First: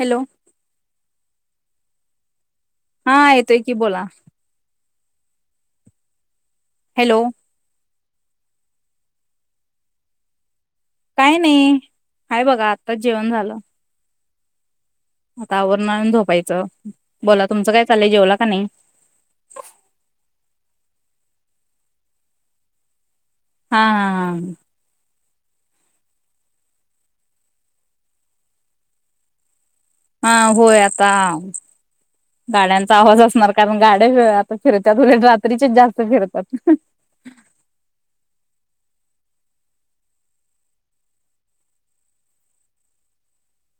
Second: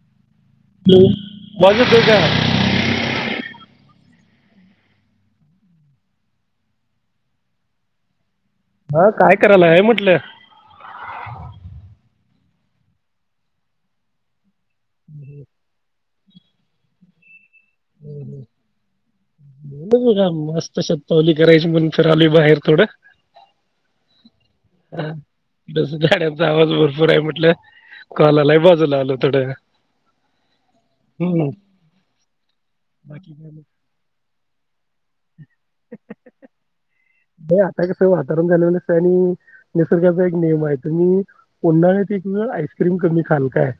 Hello बाजूत का हा येतोय की बोला हॅलो हा काय करायला हे म्हटलं काय नाही आहेय बघा आत्ताच जेवण झालं मवर न बला तुमचं काय चालय जेवला का नाही ब बघा मस्त शतपावली करायची म्हणून फिरा आली बाहेर थोडं हा हा हा बस गाडचा आवाज भरपूर आहे म्हटलं कलाला बाजूला आलो थोडं हा होय आता हम्म. गाड्यांचा आवाज बाकी काय असणार नाही. कारण गाड्या होे फिरतत रात्रीचे जास्त फिरतात हे आता कसं वातावरण झाले नस आणि निसर्गाचा एक नियम आहे तुम्ही उन्हाळ्यात एक वेळ आईस्क्रीम कमी खाल काय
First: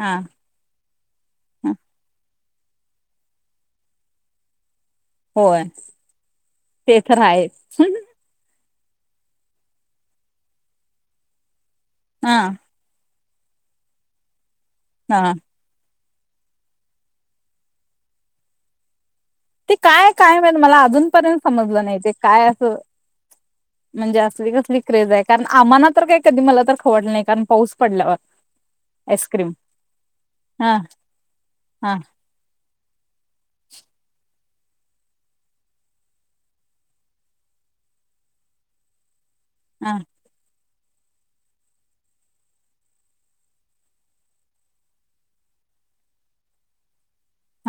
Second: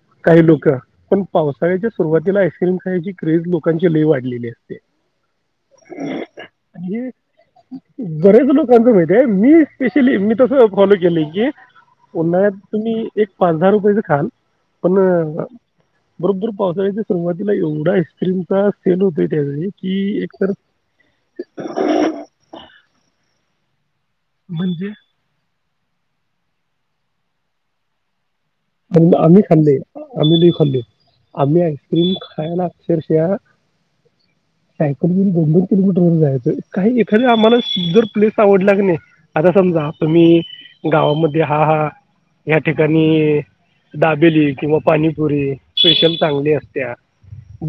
हा काही लोक पण हा पावसाळ्याच्या सुरुवातीला आहे िल्म खायची क्रेज लोकांची लय वाढलेली आहे होय आणि हे तेथ बरेच लोक सांगतो माहिती आहे मी स्पेशली मी तसं फॉलो केलं की हा नात तुम्ही एक पाच दहा रुपयाेचं खाान पण हा बरोबर पावसाळ्याच्या सुरुवातीला एवढा आस्क्रीम चा सेल होत ते काय काय म्ह मला अजूनपर्यंत समजलं नाही ते काय अस हो म्हणजे असली कसली म्हणजे क्रेज आहे कारण आम्हाना तर काय कधी मला तर खवड नाही कारण पाऊस पडल्यावर आणि आमही आईस्क्रीम खाले आम द हा खाले आमही हा आईसक्रीम खायला सर्ष्या [unintelligible] सायकल घून दोन दोन किलोमीटर व जायचं काही एखादी आम्हाला जर प्लेस आवडलाग नाही आता समजा हा तुम्ही गावामध्ये हा हा या्या ठिकाणी दाबेली किंवा पाणीपुरी स्पेशल चांगली असत्या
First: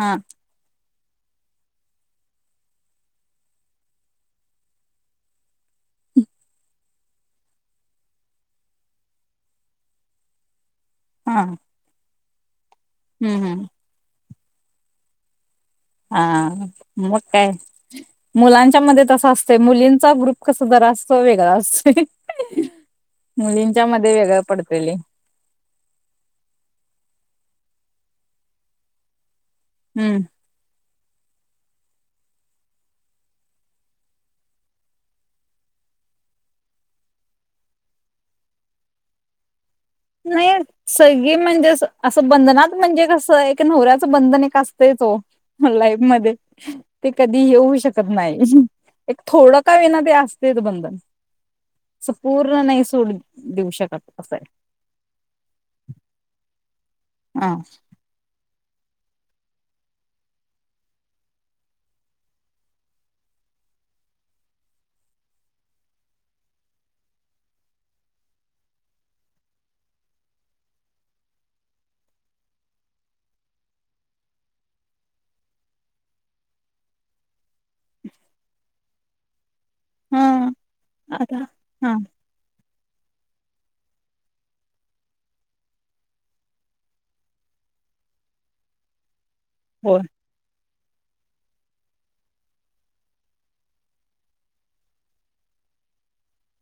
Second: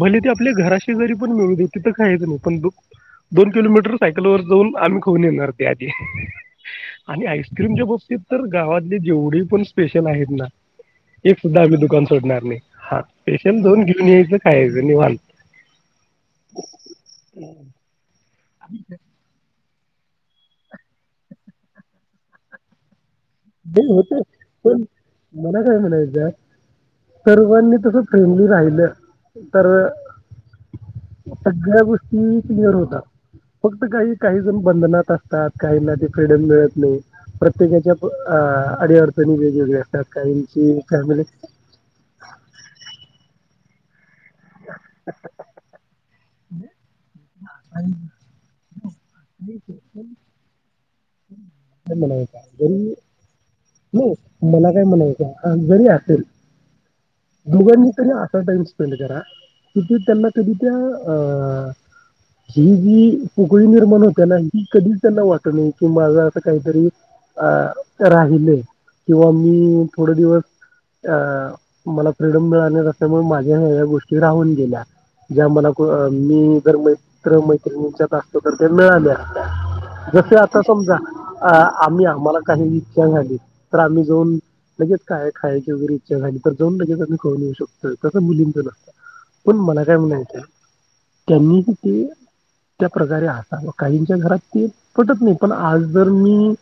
हा ते आपल्या घरा जरी पण मिळ दे तर खायच नाही पण दोन किलोमीटर सायकल वर जाऊन आम्ही खाऊन येणार त्या आधी आणि आईस्क्रीमच्या बाबतीत तर गावातली जेवढे पण स्पेशल आहेत ना एक हा सुद्धा आपली दुकान सोडणार नाही हा हम्म स्पेशल हम्म दोन घेऊन याच काे निव अत हा मु काय मुलांच्या मध्ये तसं असते मुलींचा ग्रुप कस जरा असतो वेगळा असतो ते होत पण मला काय म्हणाय त्या सर्वांनी तसं फेमली राहिलं तर हम्म सगळ्या गष्ट क्लिअर होता फक्त काही काही जण बंधनात असतात काहींना ते फ्रीडम मिळत नाही प्रत्येकाच्या अडी्याारपणी वन नाही सगळी म्हणजे असं? असं बंधनात म्हणजे कसंय? - नवऱ्याचं बंधन एक, असतयच ओ लाईफ मध्ये- कधी येऊही शकत नाही. एक थोडं का होईना? [unintelligible] [unintelligible] बंधन- म्हणायचं पूर्ण नाही जरी सोडून देऊ शकत- त्याच असय - म्हणायच आपण का बरी असेल. हा दोघांनी त्याला [unintelligible] [unintelligible] करा कि त्यांना कधी त्या अ- ही जी पोकळी निर्माण होते ना, ही कधीच त्यांना वाटल नाही कि, माझ असं काहीतरी अ करा म्हणून - किंवा मी -थोड दिवस अ- मला फ्रीडम मिळाल नसल्यामुळे माझ्य या या गोष्टी राहून गेल्या ज्या मला मी जर मैत्र- च्यात असतो तर त्या मिळाल्या- जसे, हा आता समजा आता अ हा -आम्ही आम्हाला काही- [unintelligible] तर आम्ही जाऊन लगेच काय खायची वगैरे इच्छा झाली तर जाऊन लगेच खाऊन येऊ शकतोय, तसं मुलींच नसत- पण मला काय होय म्हणायचंये? त्यांनी ते- केलं त्या प्रकारे, आता काहीच्या घरात ते पटत नाही पण आई वडील मी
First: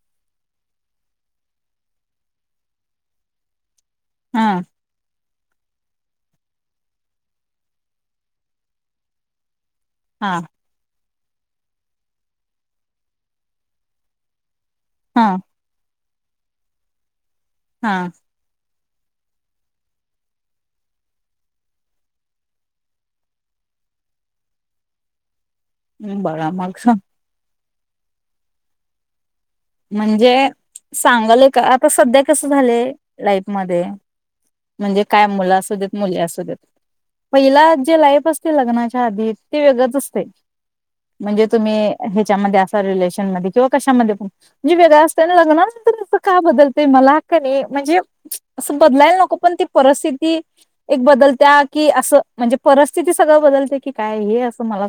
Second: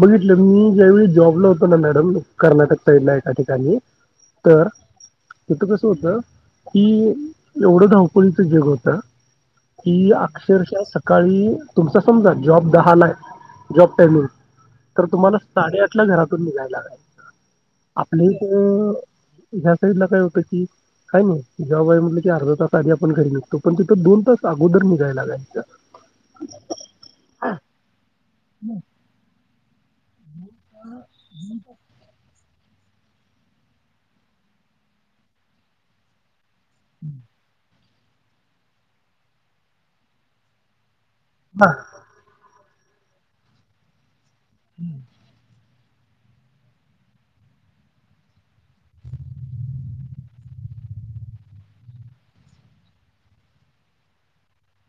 बघितलं मी ज्यावे ळी जॉब- न होत ना, - मॅडम कर्नाटक साईडला एका ठिकाणी हा तर- तिथ कसं होत? कि एवढं धावपळीच जग होत - की हा अक्षरशः - काळी तुमचा समजा जॉब दहा ला आहे. जॉब टाइमिंग- तर हा तुम्हाला साडे आठ - कुठल्या घरातून निघायलाय? हा आपली तर- ह्या साईड ला काय होत की? काय नाही जॉब आहे म्हटलं की अर्धा तास आधी आपण घरी निघतो पण तिथं दोन तास अगोदर निघायला लागत - हम् बाळा मला एक सांग- हं. म्हणजे सांगायलय का आता सध्या कस? - झाले लाईफ मध्ये, म्हणजे काय मुलं असू देत मुली असू देत- पहिला - जे लाईफ असते लग्नाच्या आधीच, ते वेगळंच असतय. म्हणजे, हा तुम्ही ह्याच्यामध्ये अस- रिलेशन मध्ये किंवा कशामध्ये जी वेगळ असतेय ना लग्नत का बदलत मला का नाही म्हणजे असं बदलायला नको पण ती परिस्थिती एक बदलत्या की असं म्हणजे परिस्थिती सगळं बदलते की काय हे असं मला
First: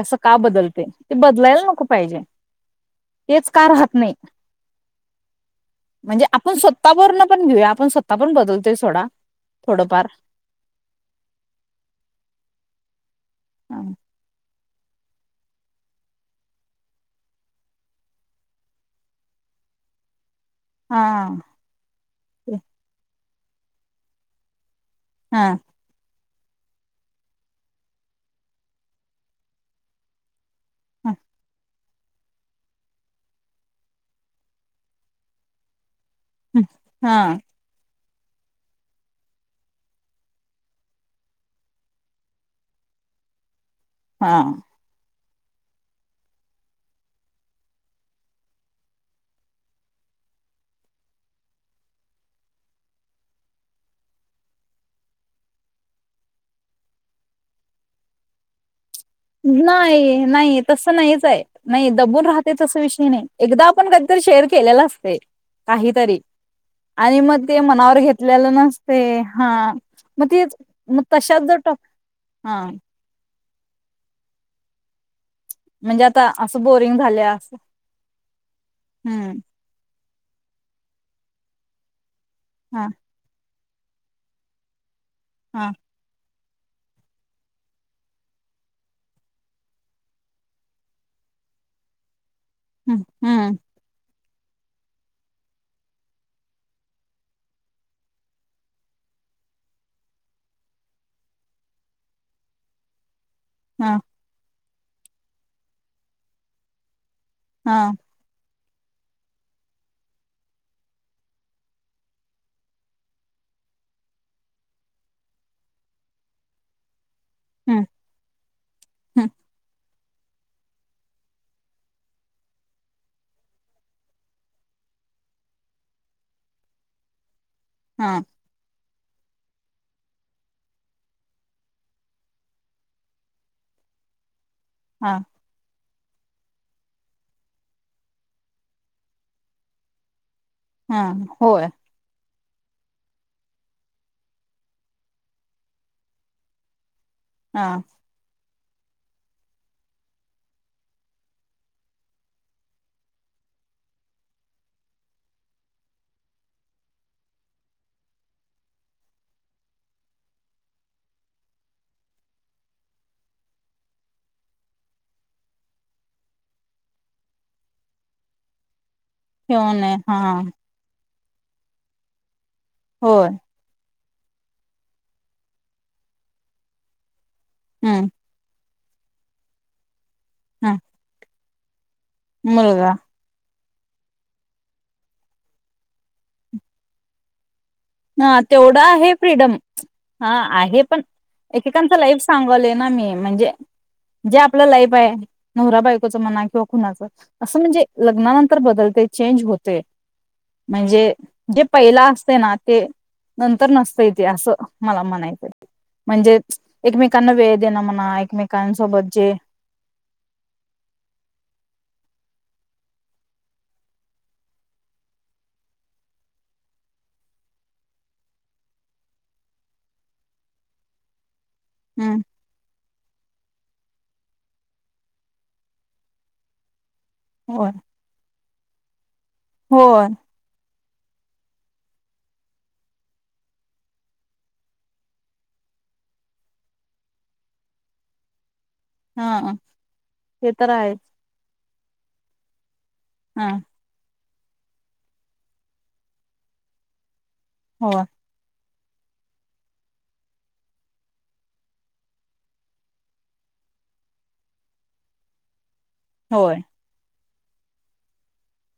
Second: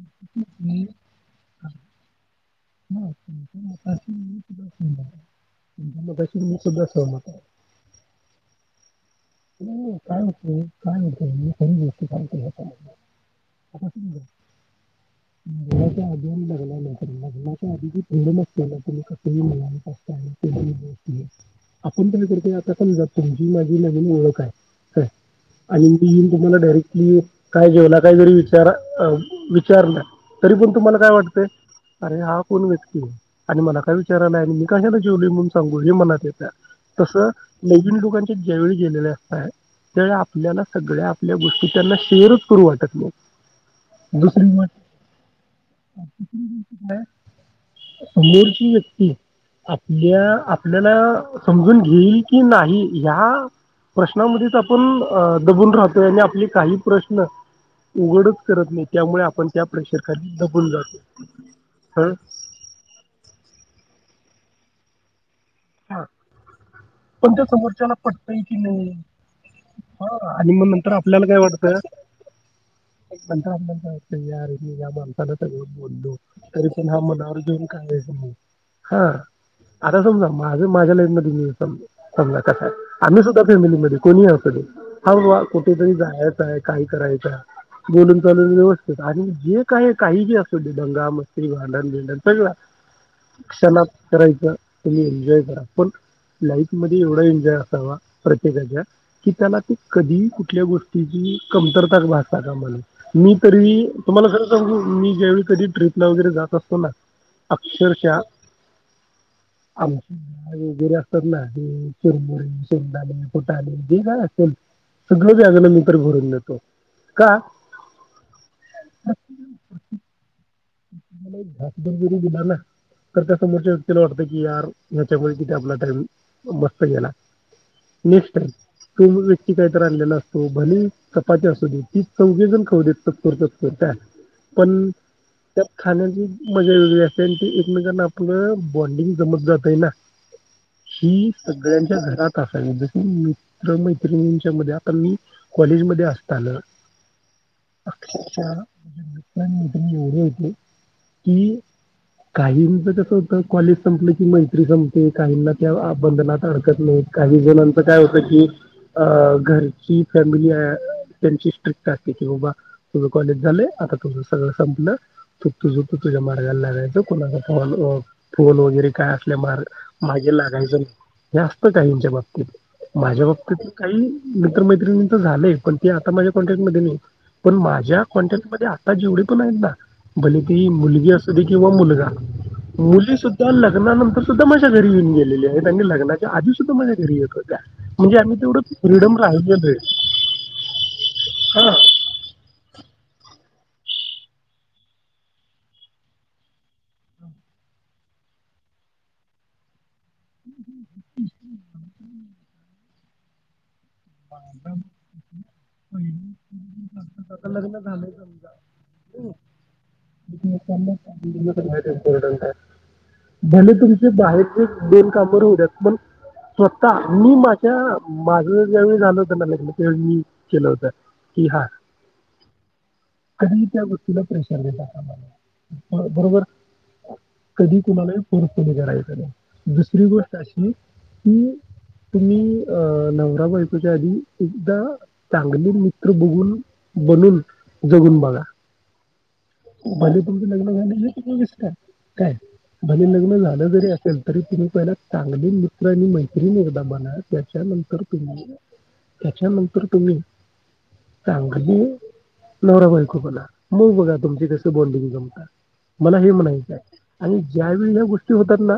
अस का मी बदलते ते बदलाला नको पाहिजे हा, तेच तुमच्या का राहत मताशी नाही मी सुद्धा सहमत आहे. तुमच्या म्हणजे मताशी आपण मी सुद्धा स्वतः पून सहमत आहे. पण घेऊया आपण स्वत पण बदलतोय सोडा थोडंफार कायत सरी गोष्टी ांलते हम लग्नाच्या स ना तुम्ही कसला असता हा हम् करतोय आता समजा तुमची माझी नवी ओळख आहे ह आणि मी तुम्हाला डायरेक्टली काय जेवला काहीतरी विचार विचारलं तरी पण तुम्हाला काय हा वाटतय अरे हा कोण व्यक्ती आणि मला काय विचाराला आणि मी कशाला जेवले म्हणून सांगू हे मना तस ोकां ज्यावेळी गेले असत त्या आपल्या सगळ्या आपल्या गोष्टी त्यांना शेर करू वाटत हा दुसरी मठ काय समोरची व्यक्ती आपल्या आपल्याला समजून घेईल कि नाही ह्या प्रश्नामध्येच आपण दबून राहतोय आणि आपले काही प्रश्न उघडच करत नाही त्यामुळे आपण त्या नाही प्रेशरखाली नाही दबून तस जातो नाहीच आहे नाही हं? दबून राहते तस विषय नाही एकदा आपण कध तर शेअर केलेला असते हा. काहीतरी आणि पण त्या मग ते समोरच्याला मनावर पटतंय घेतलेलं की नाही नसते हा मग हा ते आणि नंतर मग आपल्याला काय तशच जो टॉ हा काण क आहे मी ग सग म्हणजे ब आता असं तरी पण बोरिंग हा झाले असं मनर्जून काय हा हम्म त्याम माझ मजलान तिन दिवस समजा कस आहे हा आम्ही सुद्धा फॅमिलीमध्ये कोणी असल ह हा कुठेतरी जाय काय कराय बोलून चालून व्यवस्थित आणि जे काही काही जे अस डंगा मस्ती भांडण भिंडण बजला हम्म हम्म क्षण करायच कमी एजॉय करा पण लाईफ मध्ये एवढा एन्जॉय असावा प्रत्येकाच्या कि त्याला ते कधी कुठल्या गोष्टीची कमतरता भासता का म्हण मी तरी हा तुम्हाला जर मी ज्यावेळी कधी ट्र्रीपला वगैरे जात असतो ना हा अक्षरच्याः आ वगैरे असतात ना हे शिरमुरे शेडाले फोटाले जे काय असेल सगळं जागाण मी तरर भरून देतो का हम्म हम्म ला घासरगरी दिला ना तर त्या समोरच्या व्यक्तीला वाटत कि यार ह्याच्यामुळे किती आपला टईम मस्त याला हा नक्स् तो व्यक्ती काहीत आणलेला असतो भले चपाती असू दे ती चौघजण खाऊ देत चकर चकर त्या पण हा खाण्याची मजा वेगळी असते आणि ते एकमेकांना आपलं बॉन्डिंग जमत जात आहे ना हा ही होय सगळ्यांच्या घरात म्हणज मित्र मैत्रिणींच्या मध्ये आता कॉलेजमध्येध्ये असताल हा अच्छा अच्छा एवढे हो कि काहींच कस होत कॉलेज संपलं कि मैत्री संपते काहींना त्या बंधनात हरकत नाही काही जणांच काय होत की अ घरची फॅमिली त्यांची स्ट्रिक्ट असते कि बाबा तुम्ही कॉलेज झाले आता तुम सगळं संपलं तुप तू झुप तुझा मला को्हा फ फोन वगैरे काय असल्या म ठेवून आहे हा माझे लागायचं नाही जास्त काहीच्या बाबतीत माझ्या होय बाबतीत काही म तर्र मैत्रिणी तर झालेय पण ते आता माझ्या कॉन्टॅक्टमध्येध्ये नाही पण माझ्या हम्म क्ॉन्टेंटमध्येध्ये ता जेवढे पण एकदा भले ती हम् मुलगी अस त क ब मुलगा मुलगा मुली सुद्धा लक्ष लग्नानंतर सुद्ध माझ्या घरी येऊन गेली आहे आणि लग्नाच्या आधी सुद्धा माझ्या घरी येत होत्या म्हणजे आम्ही ह तेवढं तेवढा आहे फ्रीडम राहिलेलो आहे हा आहे पण हा. एकेकांच लाईफ सांगवले ना मी म्हणजे जे आपलं लाईफ आहे नवरा बायकोच मना किंवा खुणाचं असं म्हणजे लग्नानंतर बदलते चेंज होते म्हणजे जे पहिला असते ना ते नंतर नसते इतिहास मला म्हणायच म्हणजे एकमेकांना आता वेळ लग्न देणं झालंय म्हणा समजा एकमेकांसोबत जे एकमेकांना देणं सगळ्यात आहे. भले तुमचे बाहेरचे बेनकामवर हो द्यात पण स्वतः मी माझ्या माझ झाल होत ना लग्न मी केलं होतं की हा हु कधीही त्या गोष्टीला प्रेशर दिला कामाला बरोबर? होय कधी कुणालाही फोर्स कधी करायचं नाय, दुसरी होय गोष्ट अशी ह तुम्ही अ नवरा बाय त्याच्या आधी एकदा चांगले मित्र बघून बनून जगून बघा. हा भले तुमचे ते तर लग्न आहेच झालेले कि विस काय भले लग्न हा झालं जरी असेल तरी तुम्ही पहिला चांगले मित्र आणि मैत्रीण एकदा बना. होय त्याच्यानंतर तुम्ही त्याच्यानंतर तुम्ही चांगली नवरा बायको बना, म बघा तुमची कस बॉन्डिंग जमत. मला हे होय म्हणायच आणि ज्यावेळी ह्या गोष्टी होतात ना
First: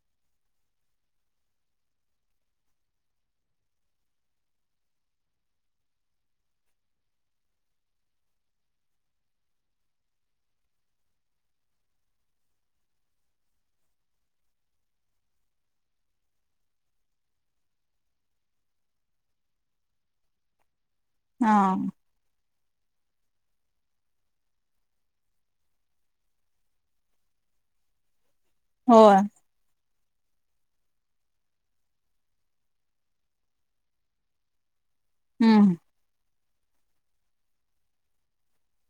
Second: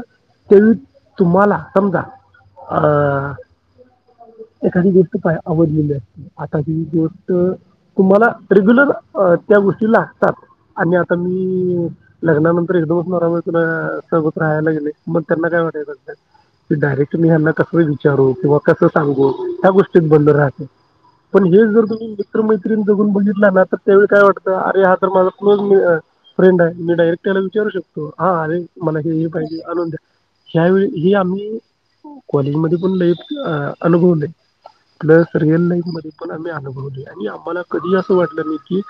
त्यावेळी तुम्हाला समजा अ एखादी गोष्ट पाय आवडलेली असेल आता ती गोष्ट तुम्हाला रेग्युलर अ त्या गोष्टी लागतात आणि आता मी लग्नानंतर एकदमच नवरा बायकोला सोबत राहायला गेले मग त्यांना काय वाटायचं अस डायरेक्ट मी ह्याना कसं विचारू किंवा कसं सांगू ह्या गोष्टीत बंद राहते. पण हा हे जर तुम्ही मित्र मै क्रिन जघून बघितला ना तर त्यावेळी काय वाटतं अरे हा तर माझा क्लोज मी फ्रेंडय मी डायरेक्ट त्याला विचारू शकतो. हा आहे मला हे, होय हे पहिजे अनून द्या. ह्यावेळी हे आम्ही कॉलेजमध्ये पण लइ अनुभवलय. प्लस रिअल हम्म लाईफ मध्ये पण आम्ही आम्हाला कधी असं वाटलं नाय की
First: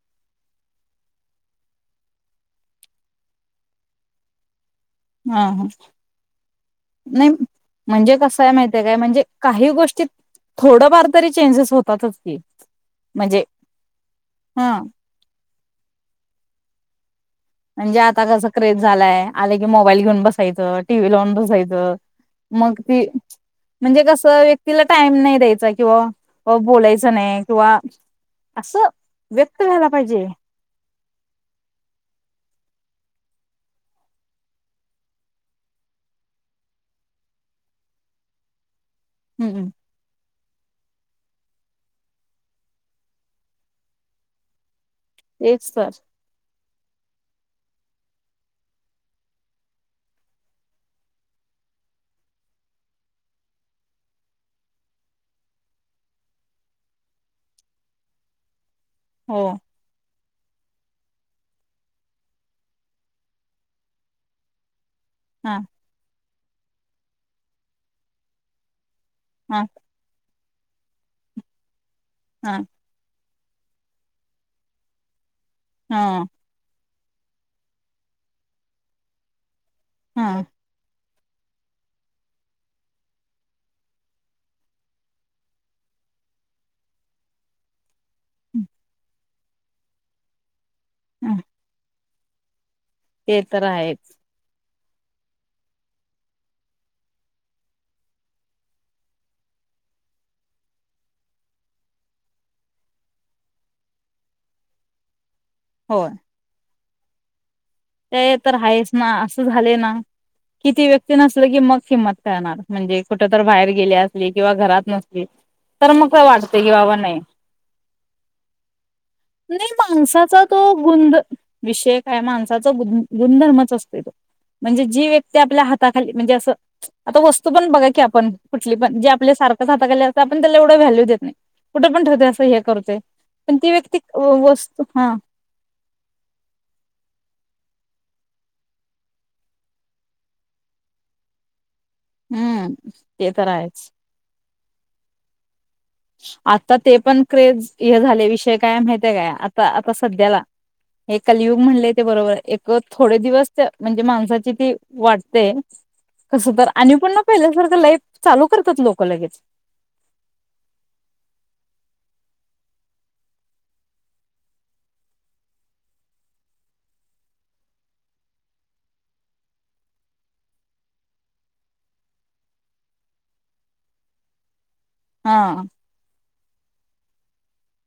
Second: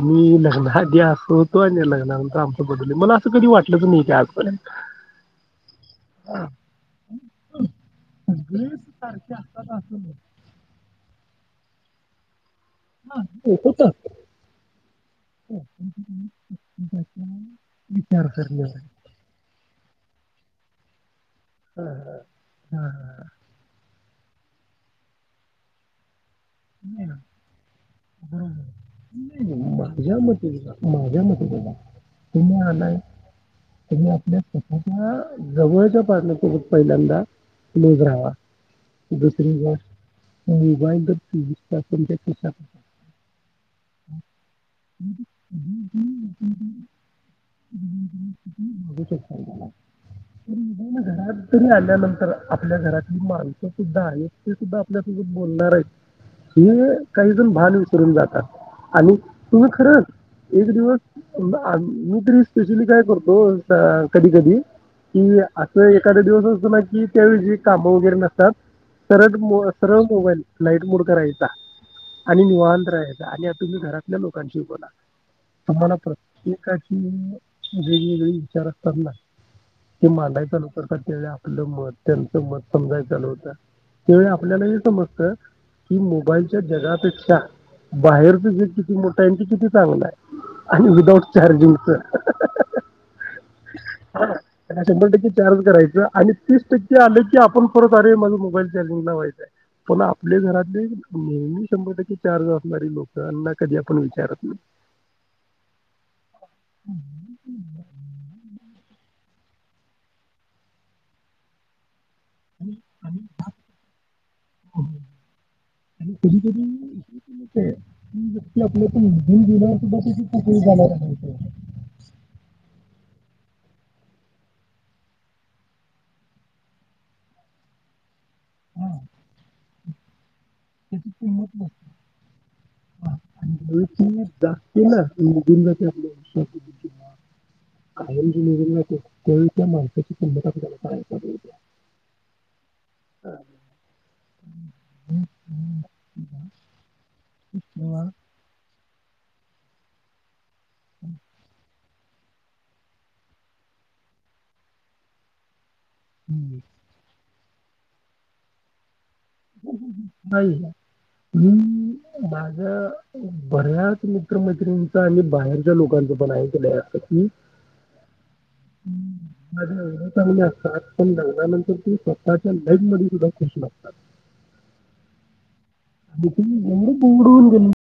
आम्ही लग् असं होतो आणि लग्नानंतर आमंच बदल मला असं कधी वाटलंच नाय की आजपर्यंत. हा, हा नाय म्हणजे कसय वेळ माहितय काय म्हणजे सारखे काही असतात असं गोष्टी थोडफार तरी चेंजेस होत त्यातच की हा म्हणजे ओपोत हा [inaudible] म्हणजे आता कसं क्रेज झालाय. आले म मोबाईल घेऊन बसायचं टिव्ही लाऊन ब होय ग, मग हा, ती म्हणजे कस व्यक्तीला टाइम नाय द्यायचा किंवा व बोलायचं नाही किंवा बरोबर असं नाही व्यक्त नाही, ह्यायला माझ्या पाहिजे. मते बघा, माझ्या मते बघा तुम्ही आलाय तुम्ही आपल्या स्वतःच्या जवळच्या पार्टनरसोबत पहिल्यांदा क्लोज राहावा. दुसरी हम्म बार होय बाई गत [unintelligible] त्यात तुमच्या खिशात तेच सर घ शक घरात तरी आल्यानंतर आपल्या घरातली माणसं सुद्धा आहेत ते सुद्धा आपल्यासोबत बोलणार आहेत हेि काहीजून भान विसरून जातात आणि हो तुम्ही खरं एक दिवस मी तरी स्पेशली काय करतो कधी कधी कि हा असं एखाद्या दिवस की त्यावे काम वगैरे नसतात सरळ हा सरळ मोबाईल लाईट मु करायता आणि हा निवत रा आहे आणि आता तुम्ही घरातल्या लोकांशी बोला तुम्हाला हा प्रत्यक अ विचार करणार ते हा मांडायचा लोकर त्या आपलं मत त्यांच मत समजाय चालू होतं त्यावेळी आपल्याला हे समजत हि मोबाईलच्या जगापेक्षा बाहेरच जे किती मोठं आहे ते किती चांगलं आहे आणि उदाऊट चार्जिंग तर [unintelligible] ते तर आहेच त्या शंभर टक्के चार्ज करायचं आणि तीस टक्के आले की आपण परत अरे माझ मोबाईल चार्जिंगला व्हायचांय पण आपल्या घरात नेहमी शंभर टक्के चार्ज असणारी लोक यांना कधी आपण विचारत नाही हो हम् ह ते तर आहेच ना असं झाले ना किती व्यक्ती नसल की मग किंमत म्हणजे कुठ बाहेर गे अस किंवा घरात नसली तर मग आणि का कधी वाटते कधी कि बा हे पण होतंय, ती व्यक्ती आपल्यातून निघून गेल्यावर सुद्धा त्याची माणसाचा पकडी तो गु जाणार नाही त्याची विषय का माण गुणधर्मच असते तो म्हणजे जी व्यक्ती आपल्या हाताखाली म्हणजे असं आता वस्तू पण बघा की आपण ुठली पण जे आपल्या सारखं [unintelligible] त्या तुत असं हे करते पण ती आणि व्यक्ती तुाकते वस्तू ना हा नून आप कायम डिलेिवरी लाे त्यावेळी त्या माणसाची क्षमता कुल्याला करायचा हो्या हम्म ते तर आहेच ह हम्म आता ते पण ्रेज झा विषय काय माहिताय काय आता आता सध्याला हे कलियुग म्हणले ते बरोबराय, एक थोडे दिवस म्हणजे माणसाची ती वाटते. कसं हं. तर आणि पण न पहिल्यासारखं लाईफ चालू करतात लोक् [unintelligible] मी माझ्या बऱ्याच मित्रमैत्रिणींचं आणि बाहेरच्या लोकांच पण ऐकलं असं की [unintelligible] असतात पण लग्नानंतर नंतर ते स्वतःच्या लाईफ मध्ये सुद्धा नसतात. हा. [unintelligible]